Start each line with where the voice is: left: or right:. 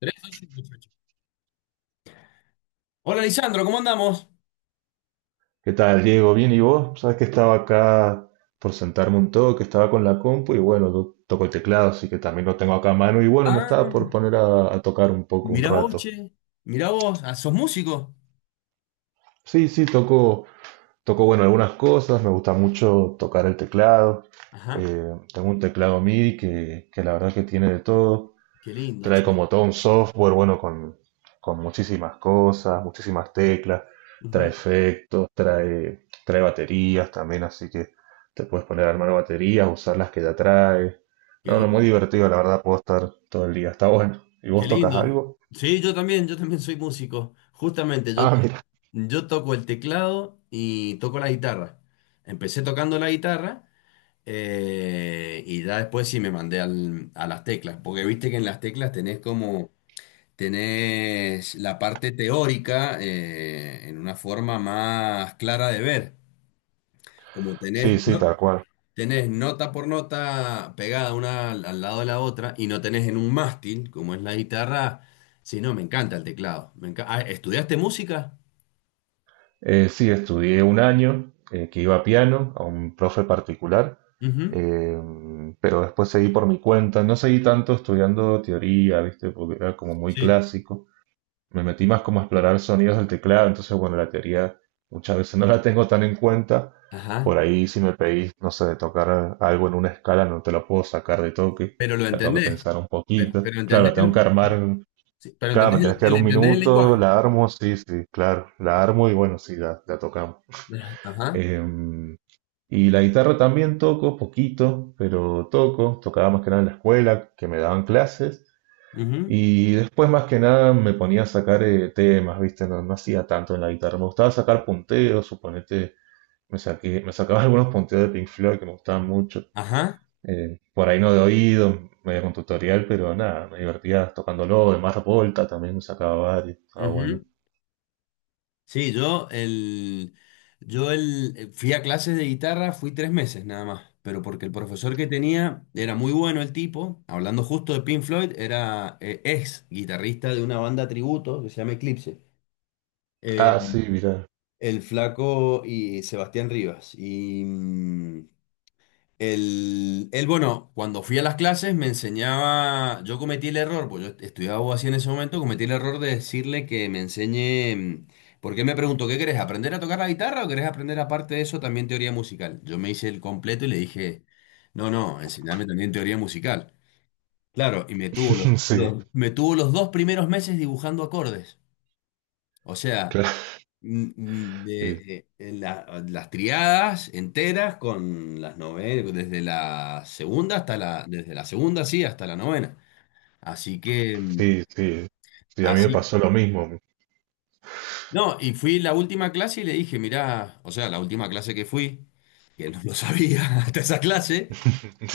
left: Tres, ocho, ocho. Hola, Lisandro, ¿cómo andamos?
right: ¿Qué tal, Diego? Bien, ¿y vos? Sabes que estaba acá por sentarme un toque, estaba con la compu y bueno, toco el teclado, así que también lo tengo acá a mano y bueno, me
left: Ah,
right: estaba por poner a tocar un poco, un
left: mirá vos,
right: rato.
left: che. Mirá vos, ah, ¿sos músico?
right: Sí, sí, toco, toco, bueno, algunas cosas, me gusta mucho tocar el teclado.
left: Ajá,
right: Eh, Tengo un teclado MIDI que la verdad que tiene de todo.
left: qué lindo,
right: Trae
left: che.
right: como todo un software, bueno, con muchísimas cosas, muchísimas teclas, trae
left: Ujú.
right: efectos, trae baterías también, así que te puedes poner a armar baterías, usar las que ya trae.
left: Qué
right: No, no, muy
left: lindo.
right: divertido, la verdad, puedo estar todo el día, está bueno. ¿Y
left: Qué
right: vos tocas
left: lindo.
right: algo?
left: Sí, yo también soy músico. Justamente,
right: Ah, mira,
left: yo toco el teclado y toco la guitarra. Empecé tocando la guitarra, y ya después sí me mandé a las teclas, porque viste que en las teclas tenés como... Tenés la parte teórica, en una forma más clara de ver. Como tenés,
right: sí, sí,
left: no-
right: tal cual.
left: Tenés nota por nota pegada una al lado de la otra, y no tenés en un mástil, como es la guitarra. Sí, no, me encanta el teclado. Ah, ¿estudiaste música?
right: Sí, estudié un año que iba a piano, a un profe particular,
left: Ujú.
right: eh, pero después seguí por mi cuenta, no seguí tanto estudiando teoría, ¿viste? Porque era como muy
left: Sí.
right: clásico. Me metí más como a explorar sonidos del teclado, entonces bueno, la teoría muchas veces no la tengo tan en cuenta.
left: Ajá.
right: Por ahí si me pedís, no sé, de tocar algo en una escala, no te lo puedo sacar de toque,
left: Pero lo
right: la tengo que
left: entendés.
right: pensar un
left: Pero,
right: poquito.
left: pero
right: Claro,
left: entendés
right: la tengo que
left: el,
right: armar,
left: sí, pero
right: claro, me
left: entendés
right: tenés que dar
left: el-
right: un
left: entendés el lenguaje.
right: minuto, la armo, sí, sí, claro, la armo y bueno, sí, la tocamos.
left: Ajá. Ajá.
right: Em, y la guitarra también toco, poquito, pero toco, tocaba más que nada en la escuela, que me daban clases.
left: Ujú.
right: Y después más que nada me ponía a sacar temas, ¿viste? No, no hacía tanto en la guitarra. Me gustaba sacar punteos, suponete, me sacaba algunos punteos de Pink Floyd que me gustaban mucho.
left: Ajá.
right: Por ahí no de oído, medio con tutorial, pero nada, me divertía tocándolo. De Mars Volta también me sacaba varios. Ah, bueno.
left: Ujú. Sí, fui a clases de guitarra, fui 3 meses nada más, pero porque el profesor que tenía era muy bueno el tipo, hablando justo de Pink Floyd, era, ex guitarrista de una banda tributo que se llama Eclipse,
right: Ah,
left: eh,
right: sí, mira.
left: el Flaco y Sebastián Rivas. Y, él, bueno, cuando fui a las clases me enseñaba. Yo cometí el error, pues yo estudiaba abogacía en ese momento, cometí el error de decirle que me enseñe, porque él me preguntó: ¿qué querés? ¿Aprender a tocar la guitarra o querés aprender aparte de eso también teoría musical? Yo me hice el completo y le dije: no, no, enseñame también teoría musical. Claro, y me tuvo
right: Sí,
left: me tuvo los 2 primeros meses dibujando acordes. O sea,
right: claro. Sí,
left: las triadas enteras con las novelas, desde la segunda hasta la, desde la segunda, sí, hasta la novena. Así que,
right: sí, sí. Sí, a mí me
left: así,
right: pasó lo mismo.
left: no, y fui la última clase y le dije: mirá, o sea, la última clase que fui, que no lo sabía hasta esa clase,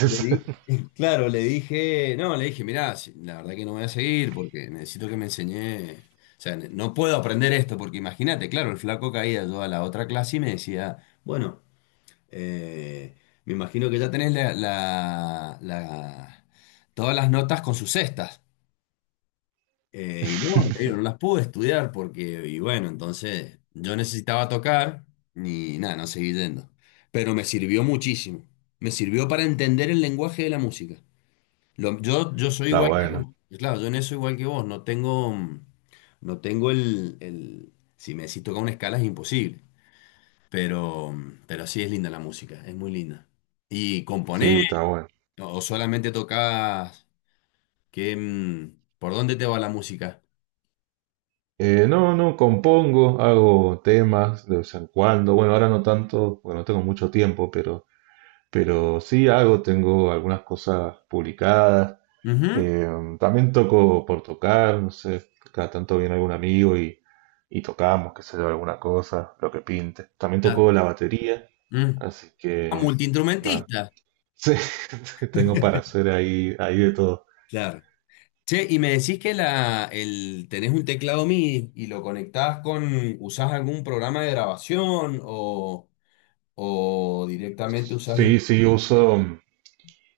left: le di, claro, no, le dije, mirá, la verdad que no voy a seguir porque necesito que me enseñé. O sea, no puedo aprender esto porque imagínate, claro, el flaco caía yo a la otra clase y me decía: bueno, Eh, me imagino que ya tenés todas las notas con sus cestas. Y no, te digo, no las pude estudiar porque, y bueno, entonces yo necesitaba tocar y nada, no seguí yendo. Pero me sirvió muchísimo. Me sirvió para entender el lenguaje de la música. Yo soy
right: Está
left: igual que
right: bueno.
left: vos. Claro, yo en eso igual que vos. No tengo, mm, no tengo el- si me decís tocar una escala, es imposible. Pero, pero sí es linda la música, es muy linda. ¿Y
right: Sí,
left: componés
right: está bueno.
left: o solamente tocas? ¿ Por dónde te va la música?
right: No, no, compongo, hago temas de vez en cuando. Bueno, ahora no tanto, porque no tengo mucho tiempo, pero sí hago, tengo algunas cosas publicadas.
left: Ujú.
right: Eh, También toco por tocar, no sé, cada tanto viene algún amigo y tocamos, qué sé yo, alguna cosa, lo que pinte. También
left: Claro.
right: toco la batería,
left: Mm.
right: así
left: Ah,
right: que nada,
left: multiinstrumentista.
right: sí, tengo para hacer ahí, ahí de todo.
left: Claro. Che, y me decís que tenés un teclado MIDI y lo conectás con. ¿Usás algún programa de grabación, o directamente usás
right: Sí, sí, uso.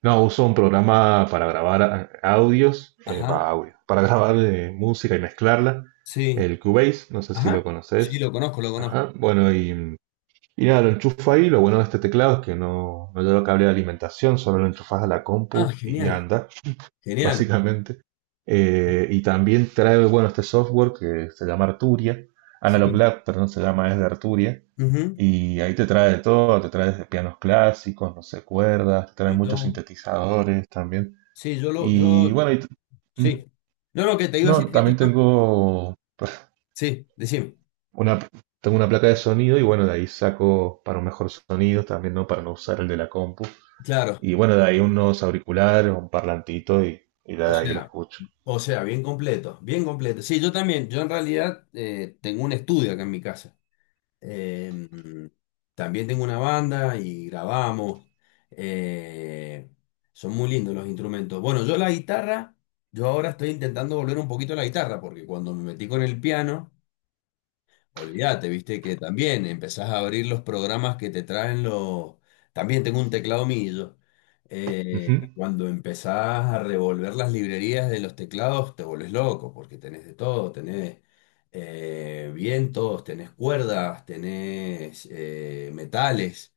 right: No, uso un programa para grabar audios,
left: Ajá,
right: audio, para grabar música y mezclarla,
left: sí,
right: el Cubase, no sé si lo
left: ajá. Sí,
right: conoces.
left: lo conozco, lo conozco.
right: Ajá, bueno, y nada, lo enchufo ahí. Lo bueno de este teclado es que no, no lleva cable de alimentación, solo lo enchufas a la
left: Ah,
right: compu y
left: genial,
right: anda
left: genial.
right: básicamente. Y también trae, bueno, este software que se llama
left: Sí.
right: Analog Lab, perdón, se llama, es de Arturia.
left: Ujú.
right: Y ahí te trae de todo, te trae desde pianos clásicos, no sé, cuerdas, te trae
left: Mi
right: muchos
left: tomo.
right: sintetizadores también.
left: Sí,
right: Y bueno, y t- mm,
left: sí. No, no, que te iba a
right: no,
left: decir que
right: también tengo
left: sí, decime,
right: una, tengo una placa de sonido y bueno, de ahí saco para un mejor sonido también, ¿no? Para no usar el de la compu.
left: claro,
right: Y bueno, de ahí unos auriculares, un parlantito y de
left: o
right: ahí lo
left: sea,
right: escucho.
left: o sea, bien completo, bien completo. Sí, yo también, yo en realidad, tengo un estudio acá en mi casa. Eh, También tengo una banda y grabamos. eh, Son muy lindos los instrumentos. Bueno, yo la guitarra, yo ahora estoy intentando volver un poquito a la guitarra, porque cuando me metí con el piano... Olvídate, viste que también empezás a abrir los programas que te traen los... También tengo un teclado millo. Eh, Cuando empezás a revolver las librerías de los teclados, te volvés loco, porque tenés de todo, tenés, vientos, tenés cuerdas, tenés, metales,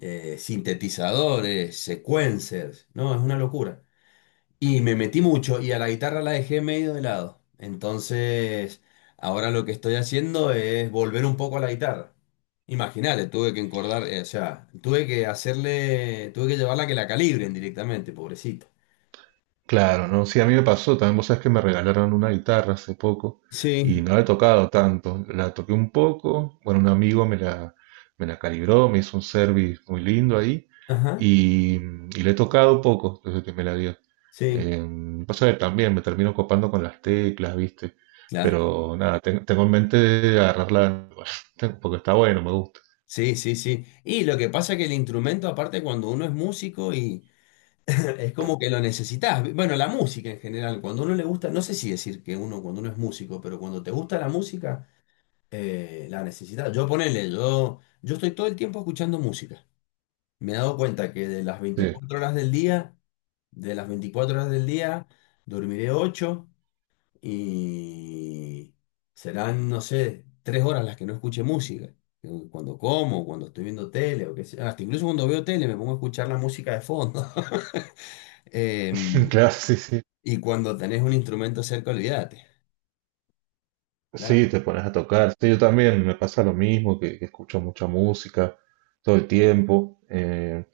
left: sintetizadores, sequencers. No, es una locura. Y me metí mucho y a la guitarra la dejé medio de lado. Entonces, ahora lo que estoy haciendo es volver un poco a la guitarra. Imagínate, tuve que encordar, o sea, tuve que hacerle, tuve que llevarla a que la calibren directamente, pobrecita.
right: Claro, ¿no? Sí, a mí me pasó también, vos sabés que me regalaron una guitarra hace poco y
left: Sí.
right: no la he tocado tanto, la toqué un poco, bueno, un amigo me la calibró, me hizo un service muy lindo ahí
left: Ajá,
right: y la he tocado poco desde que me la dio.
left: sí,
right: Pasa que también me termino copando con las teclas, ¿viste?
left: claro.
right: Pero nada, tengo en mente de agarrarla, porque está bueno, me gusta.
left: Sí, sí, sí. Y lo que pasa es que el instrumento, aparte, cuando uno es músico y es como que lo necesitas. Bueno, la música en general, cuando uno le gusta, no sé si decir que uno, cuando uno es músico, pero cuando te gusta la música, la necesidad. Yo, ponele, yo estoy todo el tiempo escuchando música. Me he dado cuenta que de las
right: Sí,
left: 24 horas del día, de las 24 horas del día, dormiré ocho, y serán, no sé, 3 horas las que no escuche música. Cuando como, cuando estoy viendo tele o qué sé, hasta incluso cuando veo tele me pongo a escuchar la música de fondo. Em,
right: claro, sí, sí.
left: y cuando tenés un instrumento cerca, olvídate.
right: Sí,
left: Nada.
right: te pones a tocar. Sí, yo también me pasa lo mismo, que escucho mucha música todo el tiempo.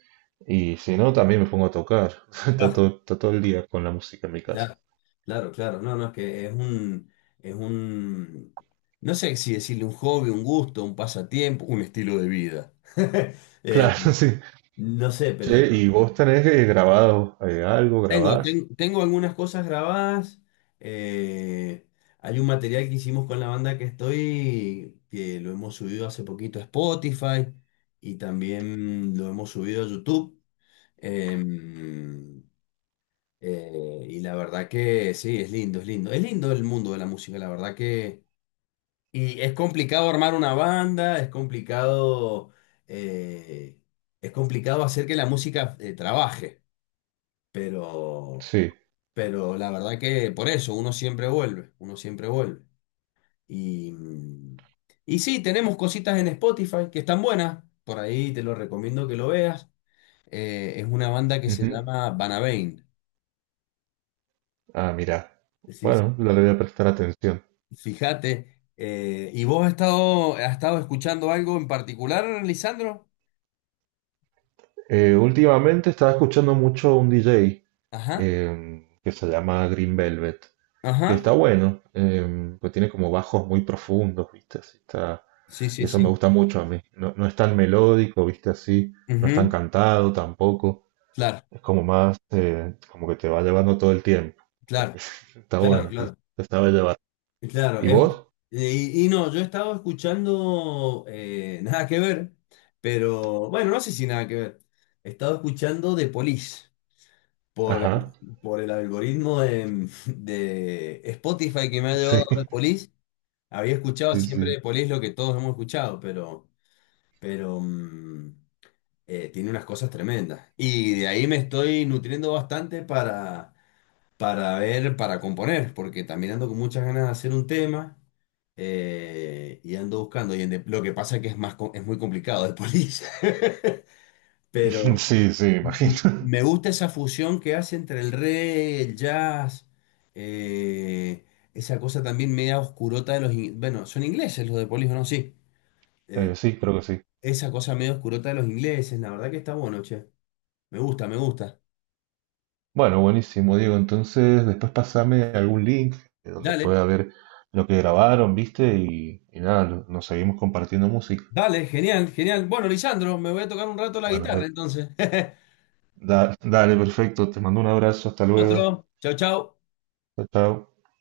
right: Y si no, también me pongo a tocar. Está todo el día con la música en mi casa.
left: Ya, claro, claro. No, no, es que es un, es un, no sé si decirle un hobby, un gusto, un pasatiempo, un estilo de vida. Eh,
right: Claro, sí.
left: no sé, pero
right: Che, ¿y
left: no.
right: vos tenés grabado algo?
left: Tengo,
right: ¿Grabás?
left: ten- tengo algunas cosas grabadas. eh, Hay un material que hicimos con la banda que estoy, que lo hemos subido hace poquito a Spotify, y también lo hemos subido a YouTube. Em, y la verdad que sí, es lindo, es lindo. Es lindo el mundo de la música, la verdad que... Y es complicado armar una banda, eh, es complicado hacer que la música, trabaje, pero,
right: Sí.
left: pero la verdad que por eso uno siempre vuelve, uno siempre vuelve. Y, mm, y sí, tenemos cositas en Spotify que están buenas, por ahí te lo recomiendo que lo veas. Es una banda que se
right: Ujú.
left: llama Banabane.
right: Ah, mirá. Bueno, le voy a prestar atención.
left: Fíjate, ¿y vos has estado escuchando algo en particular, Lisandro?
right: Últimamente estaba escuchando mucho un DJ.
left: Ajá,
right: Que se llama Green Velvet, que
left: ajá,
right: está bueno, em, pues tiene como bajos muy profundos, ¿viste? Así está,
left: sí,
right: y
left: sí,
right: eso me
left: sí.
right: gusta mucho a mí. No, no es tan melódico, ¿viste? Así, no es tan
left: Ujú.
right: cantado tampoco.
left: Claro,
right: Es como más, como que te va llevando todo el tiempo.
left: claro,
right: Está
left: claro,
right: bueno, sí,
left: claro,
right: te sabe llevar.
left: claro.
right: ¿Y vos?
left: Y no, yo he estado escuchando, nada que ver, pero bueno, no sé si nada que ver. He estado escuchando The Police, por,
right: Ajá,
left: por el algoritmo de Spotify, que me ha llevado
right: sí,
left: The Police. Había escuchado
right: sí,
left: siempre
right: sí.
left: The Police, lo que todos hemos escuchado, pero... Pero, tiene unas cosas tremendas. Y de ahí me estoy nutriendo bastante para ver, para componer, porque también ando con muchas ganas de hacer un tema, y ando buscando. Lo que pasa es que es muy complicado de polir, pero
right: Sí, sí, imagino.
left: me gusta esa fusión que hace entre el reggae, el jazz, eh, esa cosa también media oscurota de los... Bueno, son ingleses los de Police, ¿no? Sí. Eh,
right: Sí, creo que sí.
left: Esa cosa medio oscurota de los ingleses, la verdad que está bueno, che. Me gusta, me gusta.
right: Bueno, buenísimo, Diego. Entonces, después pasame algún link donde
left: Dale,
right: pueda ver lo que grabaron, ¿viste? Y y nada, nos seguimos compartiendo música.
left: dale, genial, genial. Bueno, Lisandro, me voy a tocar un rato la
right: Bueno,
left: guitarra,
right: pues,
left: entonces.
right: dale, perfecto. Te mando un abrazo. Hasta luego.
left: Otro. Chau, chau.
right: Chao, chao.